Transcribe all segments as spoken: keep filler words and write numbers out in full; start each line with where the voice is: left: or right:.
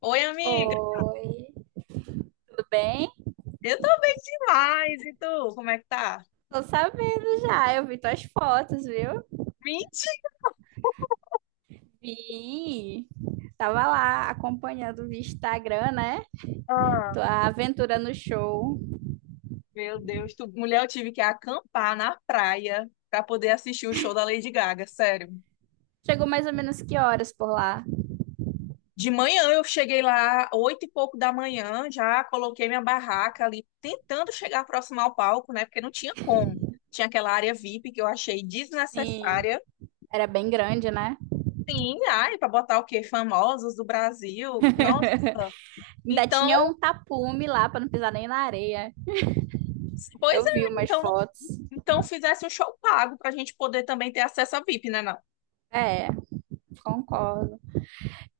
left: Oi, amiga.
right: Oi, tudo bem?
left: Eu tô bem demais. E tu, como é que tá?
right: Tô sabendo já, eu vi tuas fotos, viu? Vi. Tava lá acompanhando via Instagram, né?
left: Mentira!
right: Tua aventura no show.
left: Meu Deus, tu, mulher, eu tive que acampar na praia pra poder assistir o show da Lady Gaga, sério.
right: Chegou mais ou menos que horas por lá?
left: De manhã eu cheguei lá, oito e pouco da manhã, já coloquei minha barraca ali, tentando chegar próximo ao palco, né? Porque não tinha como. Tinha aquela área V I P que eu achei
right: Sim.
left: desnecessária.
right: Era bem grande, né?
left: Sim, ai, pra botar o quê? Famosos do Brasil. Nossa.
right: Ainda
left: Então,
right: tinha um tapume lá pra não pisar nem na areia.
left: pois
right: Eu
left: é,
right: vi umas
left: então
right: fotos.
left: Então fizesse um show pago pra gente poder também ter acesso a V I P, né, não?
right: É, concordo.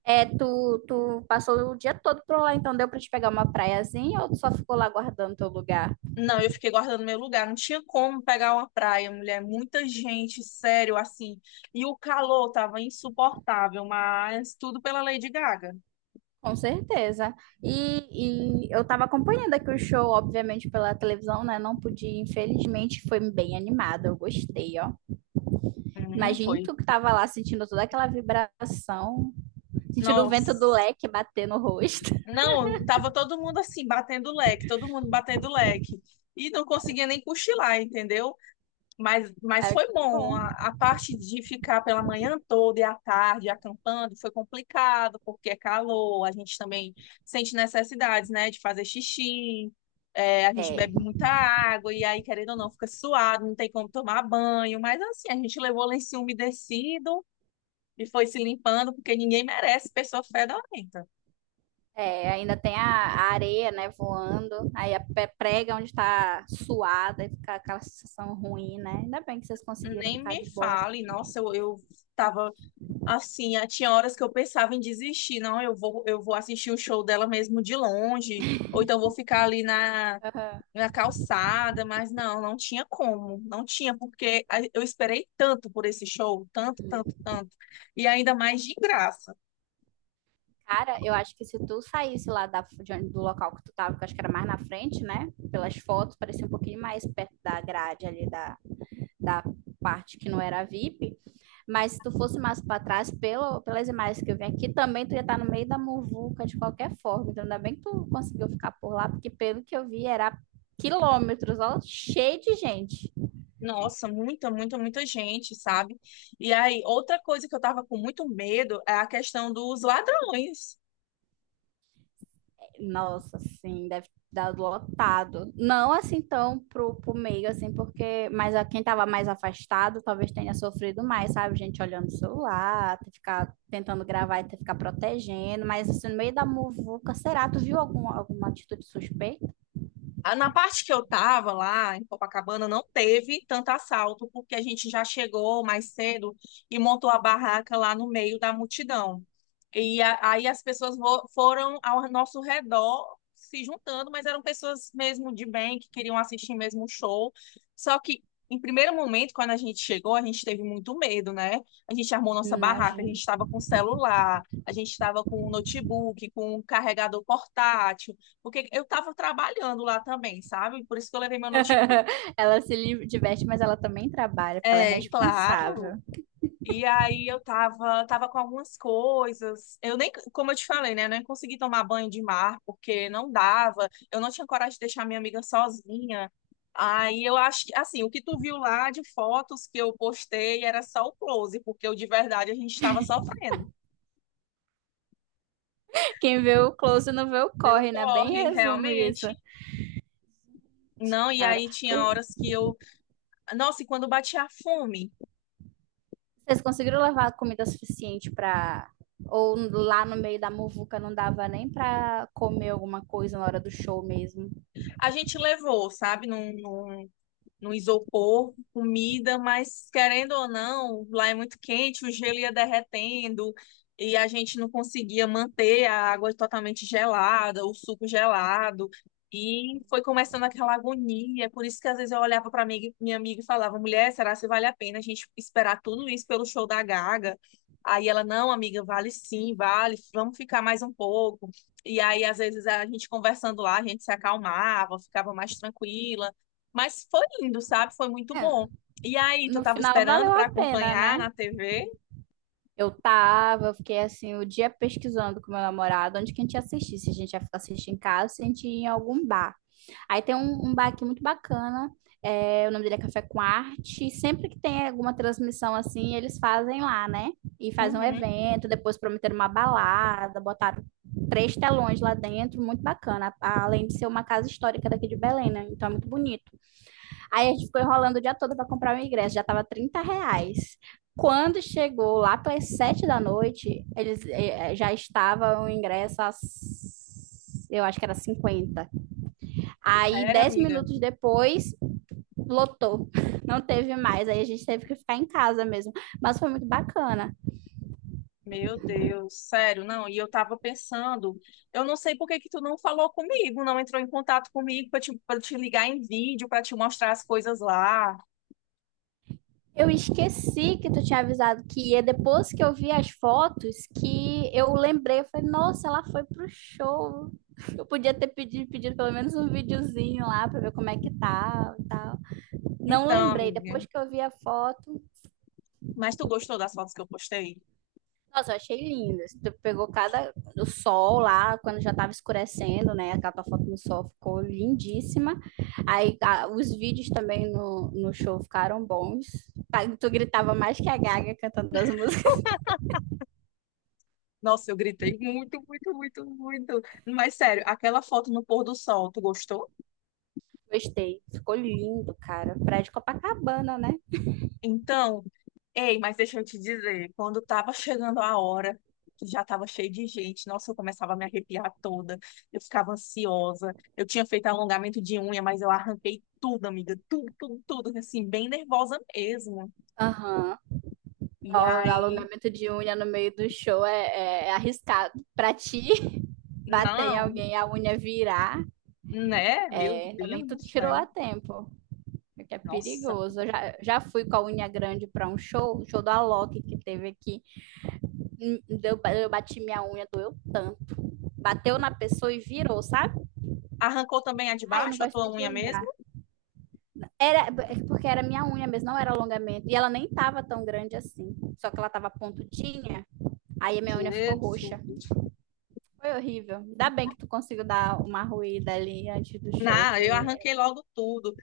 right: É, tu, tu passou o dia todo por lá, então deu pra te pegar uma praiazinha ou tu só ficou lá guardando teu lugar?
left: Não, eu fiquei guardando meu lugar, não tinha como pegar uma praia, mulher, muita gente, sério, assim. E o calor tava insuportável, mas tudo pela Lady Gaga.
right: Com certeza. E, e eu estava acompanhando aqui o show, obviamente, pela televisão, né? Não podia, infelizmente, foi bem animado, eu gostei, ó.
left: Hum,
right: Imagine
left: foi.
right: tu que tava lá sentindo toda aquela vibração, sentindo o vento do
left: Nossa.
right: leque bater no rosto.
left: Não, tava todo mundo assim, batendo leque, todo mundo batendo leque. E não conseguia nem cochilar, entendeu? Mas, mas
right: É,
left: foi
right: que
left: bom.
right: bom.
left: A, a parte de ficar pela manhã toda e à tarde acampando foi complicado, porque é calor, a gente também sente necessidades, né, de fazer xixi, é, a gente
right: É,
left: bebe muita água, e aí, querendo ou não, fica suado, não tem como tomar banho. Mas assim, a gente levou lenço umedecido e foi se limpando, porque ninguém merece pessoa fedorenta.
right: é, ainda tem a, a areia, né, voando, aí a pe- prega onde tá suada e fica aquela sensação ruim, né? Ainda bem que vocês conseguiram
left: Nem
right: ficar
left: me
right: de boa.
left: fale, nossa, eu, eu tava. Assim, ah, tinha horas que eu pensava em desistir, não, eu vou, eu vou assistir o show dela mesmo de longe, ou então vou ficar ali na,
right: Aham.
left: na calçada, mas não, não tinha como, não tinha, porque a- eu esperei tanto por esse show, tanto, tanto, tanto, e ainda mais de graça.
right: Cara, eu acho que se tu saísse lá da, de onde, do local que tu tava, que eu acho que era mais na frente, né? Pelas fotos, parecia um pouquinho mais perto da grade ali da, da parte que não era VIP. Mas se tu fosse mais para trás, pelo, pelas imagens que eu vi aqui, também tu ia estar no meio da muvuca de qualquer forma. Então, ainda bem que tu conseguiu ficar por lá, porque pelo que eu vi, era quilômetros, ó, cheio de gente.
left: Nossa, muita, muita, muita gente, sabe? E aí, outra coisa que eu tava com muito medo é a questão dos ladrões.
right: Nossa, sim, deve ter dado lotado. Não assim tão pro, pro meio, assim, porque. Mas a quem tava mais afastado talvez tenha sofrido mais, sabe? Gente olhando o celular, ter que ficar tentando gravar e ter que ficar protegendo. Mas assim, no meio da muvuca, será? Tu viu algum, alguma atitude suspeita?
left: Ah, na parte que eu tava lá em Copacabana não teve tanto assalto, porque a gente já chegou mais cedo e montou a barraca lá no meio da multidão. E a- aí as pessoas vo- foram ao nosso redor se juntando, mas eram pessoas mesmo de bem, que queriam assistir mesmo o show. Só que em primeiro momento, quando a gente chegou, a gente teve muito medo, né? A gente armou nossa barraca, a
right: Imagino.
left: gente estava com celular, a gente estava com um notebook, com um carregador portátil. Porque eu estava trabalhando lá também, sabe? Por isso que eu levei meu notebook.
right: Ela se li- diverte, mas ela também trabalha, porque ela é
left: É, claro.
right: responsável.
left: E aí eu tava, tava com algumas coisas. Eu nem, como eu te falei, né? Eu nem consegui tomar banho de mar, porque não dava. Eu não tinha coragem de deixar minha amiga sozinha. Aí eu acho que, assim, o que tu viu lá de fotos que eu postei era só o close, porque eu, de verdade a gente estava sofrendo.
right: Quem vê o close não vê o
left: Deu
right: corre, né? Bem
left: corre,
right: resumo isso.
left: realmente. Não, e
right: Cara,
left: aí tinha
right: pois
left: horas que eu. Nossa, e quando batia a fome?
right: vocês conseguiram levar comida suficiente para, ou lá no meio da muvuca não dava nem pra comer alguma coisa na hora do show mesmo?
left: A gente levou, sabe? Não, não, no isopor, comida, mas querendo ou não, lá é muito quente, o gelo ia derretendo e a gente não conseguia manter a água totalmente gelada, o suco gelado. E foi começando aquela agonia, por isso que às vezes eu olhava para minha minha amiga e falava: mulher, será que vale a pena a gente esperar tudo isso pelo show da Gaga? Aí ela: não, amiga, vale sim, vale, vamos ficar mais um pouco. E aí, às vezes, a gente conversando lá, a gente se acalmava, ficava mais tranquila, mas foi lindo, sabe? Foi muito
right: É,
left: bom. E aí, tu
right: no
left: tava
right: final
left: esperando
right: valeu
left: pra
right: a pena,
left: acompanhar
right: né?
left: na T V?
right: Eu tava, eu fiquei assim, o dia pesquisando com meu namorado onde que a gente ia assistir, se a gente ia assistir em casa, se a gente ia em algum bar. Aí tem um, um bar aqui muito bacana. É, o nome dele é Café com Arte. Sempre que tem alguma transmissão assim, eles fazem lá, né? E fazem um
left: Uhum.
right: evento, depois prometeram uma balada, botaram três telões lá dentro, muito bacana. Além de ser uma casa histórica daqui de Belém, né? Então é muito bonito. Aí a gente ficou enrolando o dia todo para comprar o ingresso, já tava trinta reais. Quando chegou lá pelas sete da noite, eles eh, já estava o ingresso às, eu acho que era cinquenta. Aí,
left: Sério,
right: dez
left: amiga?
right: minutos depois, lotou. Não teve mais. Aí a gente teve que ficar em casa mesmo. Mas foi muito bacana.
left: Meu Deus, sério, não. E eu tava pensando, eu não sei por que que tu não falou comigo, não entrou em contato comigo pra te, pra te ligar em vídeo, pra te mostrar as coisas lá.
right: Eu esqueci que tu tinha avisado que ia. Depois que eu vi as fotos, que eu lembrei. Eu falei, nossa, ela foi pro show. Eu podia ter pedido, pedido pelo menos um videozinho lá pra ver como é que tá e tal. Não
left: Então,
right: lembrei.
left: amiga,
right: Depois que eu vi a foto,
left: mas tu gostou das fotos que eu postei?
right: nossa, eu achei lindo. Assim, tu pegou cada o sol lá, quando já tava escurecendo, né? Aquela tua foto no sol ficou lindíssima. Aí a- os vídeos também no, no show ficaram bons. Tá, tu gritava mais que a Gaga cantando as músicas.
left: Nossa, eu gritei muito, muito, muito, muito. Mas sério, aquela foto no pôr do sol, tu gostou?
right: Gostei. Ficou lindo, cara. Praia de Copacabana, né?
left: Então, ei, mas deixa eu te dizer, quando tava chegando a hora, que já tava cheio de gente, nossa, eu começava a me arrepiar toda, eu ficava ansiosa. Eu tinha feito alongamento de unha, mas eu arranquei tudo, amiga, tudo, tudo, tudo, assim, bem nervosa mesmo.
right: Aham. Ó,
left: E aí,
right: alongamento de unha no meio do show é, é é arriscado. Pra ti, bater em
left: não,
right: alguém, a unha virar.
left: né? Meu
right: É, ainda bem
left: Deus
right: que tu
left: do
right: tirou a
left: céu.
right: tempo. É que é
left: Nossa,
right: perigoso. Eu já, já fui com a unha grande para um show, o show do Alok que teve aqui. Hum, Deu, eu bati minha unha, doeu tanto. Bateu na pessoa e virou, sabe?
left: arrancou também a de
right: Ai, não
left: baixo, a
right: gosto nem
left: tua
right: de
left: unha mesmo?
right: lembrar. Era é porque era minha unha mesmo, não era alongamento. E ela nem tava tão grande assim. Só que ela tava pontudinha, aí a minha unha ficou
left: Jesus.
right: roxa. Foi horrível. Ainda bem que tu conseguiu dar uma ruída ali antes do show,
left: Não,
right: que.
left: eu arranquei logo tudo.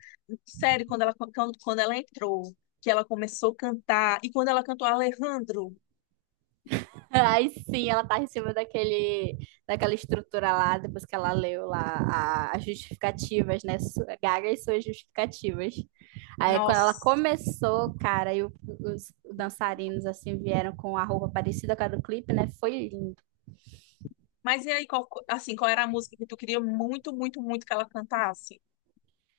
left: Sério, quando ela, quando, quando ela entrou, que ela começou a cantar, e quando ela cantou Alejandro,
right: Aí sim, ela tá em cima daquele, daquela estrutura lá, depois que ela leu lá a- as justificativas, né? Su- Gaga e suas justificativas. Aí quando ela
left: nossa.
right: começou, cara, e o- os dançarinos assim vieram com a roupa parecida com a do clipe, né? Foi lindo.
left: Mas e aí, qual, assim, qual era a música que tu queria muito, muito, muito que ela cantasse?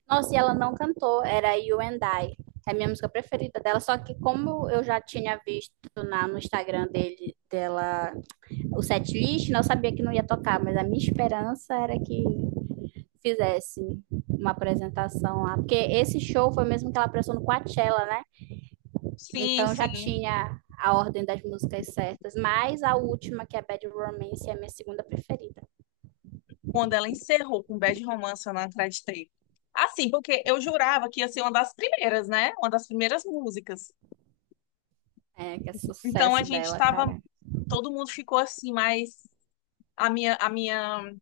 right: Nossa, e ela não cantou, era You and I. É a minha música preferida dela, só que como eu já tinha visto na, no Instagram dele, dela, o setlist, né, eu sabia que não ia tocar, mas a minha esperança era que fizesse uma apresentação lá. Porque esse show foi mesmo que ela prestou no Coachella, né?
left: Sim,
right: Então já
left: sim.
right: tinha a ordem das músicas certas, mas a última, que é Bad Romance, é a minha segunda preferida.
left: Quando ela encerrou com Bad Romance, eu não acreditei. Assim, porque eu jurava que ia ser uma das primeiras, né? Uma das primeiras músicas.
right: É, que é
left: Então a
right: sucesso
left: gente
right: dela,
left: tava,
right: cara.
left: todo mundo ficou assim, mas a minha, a minha,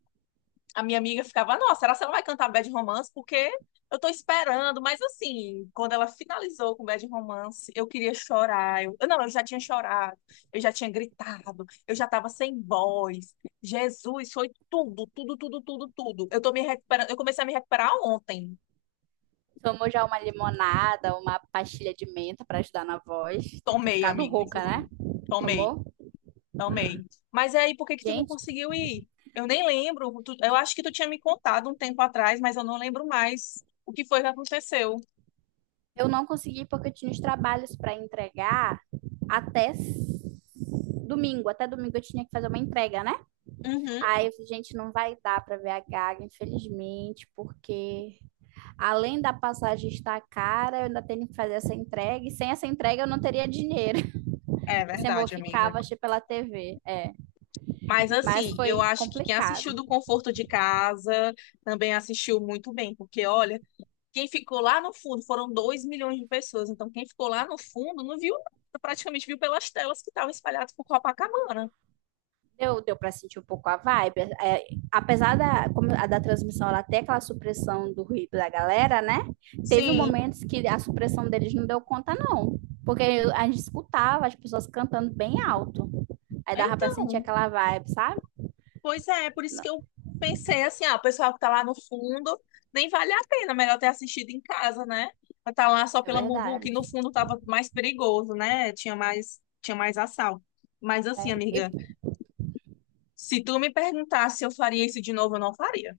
left: a minha amiga ficava, nossa, será que ela vai cantar Bad Romance? Porque eu tô esperando, mas assim, quando ela finalizou com Bad Romance, eu queria chorar. Eu, eu não, eu já tinha chorado, eu já tinha gritado, eu já tava sem voz. Jesus, foi tudo, tudo, tudo, tudo, tudo. Eu tô me recuperando, eu comecei a me recuperar ontem.
right: Tomou já uma limonada, uma pastilha de menta para ajudar na voz. Tô
left: Tomei,
right: ficado
left: amiga,
right: rouca,
left: juro.
right: né?
left: Tomei.
right: Tomou?
left: Também. Mas aí, por que que tu não
right: Gente,
left: conseguiu ir? Eu nem lembro. Tu- eu acho que tu tinha me contado um tempo atrás, mas eu não lembro mais o que foi que aconteceu.
right: eu não consegui porque eu tinha os trabalhos para entregar até domingo. Até domingo eu tinha que fazer uma entrega, né?
left: Uhum,
right: Aí, gente, não vai dar para ver a Gaga, infelizmente, porque além da passagem estar cara, eu ainda tenho que fazer essa entrega, e sem essa entrega eu não teria dinheiro.
left: é
right: Assim, eu vou
left: verdade,
right: ficar,
left: amiga.
right: vou assistir pela T V, é.
left: Mas
right: Mas
left: assim, eu
right: foi
left: acho que quem assistiu
right: complicado.
left: do conforto de casa também assistiu muito bem, porque olha, quem ficou lá no fundo foram dois milhões de pessoas. Então, quem ficou lá no fundo não viu nada, praticamente viu pelas telas que estavam espalhadas por Copacabana.
right: Deu, deu para sentir um pouco a vibe. É, apesar da, como a da transmissão, ela ter aquela supressão do ruído da galera, né? Teve
left: Sim.
right: momentos que a supressão deles não deu conta, não. Porque a gente escutava as pessoas cantando bem alto. Aí dava para sentir
left: Então,
right: aquela vibe, sabe?
left: pois é, por isso que eu pensei assim, ah, o pessoal que tá lá no fundo, nem vale a pena, melhor ter assistido em casa, né? Pra tá lá só
right: É
left: pela muvuca e no
right: verdade.
left: fundo tava mais perigoso, né? Tinha mais, tinha mais assalto. Mas assim,
right: É. E,
left: amiga, se tu me perguntasse se eu faria isso de novo, eu não faria.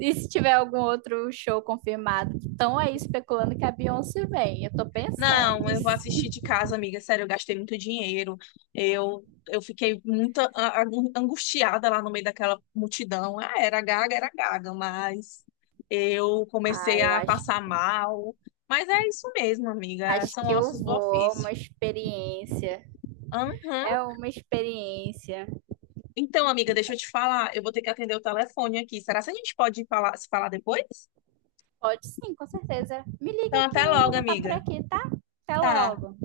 right: e se tiver algum outro show confirmado, estão aí especulando que a Beyoncé vem. Eu tô
left: Não,
right: pensando.
left: eu vou assistir de casa, amiga. Sério, eu gastei muito dinheiro. Eu, eu fiquei muito a- a- angustiada lá no meio daquela multidão. Ah, era gaga, era gaga, mas eu comecei
right: Ah, eu
left: a
right: acho,
left: passar mal. Mas é isso mesmo, amiga.
right: acho
left: São
right: que eu
left: ossos do
right: vou. É
left: ofício.
right: uma experiência.
left: Aham.
right: É uma experiência.
left: Então, amiga, deixa eu te falar. Eu vou ter que atender o telefone aqui. Será que a gente pode falar, se falar depois?
right: Pode sim, com certeza. Me
left: Então,
right: liga que
left: até
right: eu
left: logo,
right: vou estar por
left: amiga.
right: aqui, tá? Até
left: Tá.
right: logo.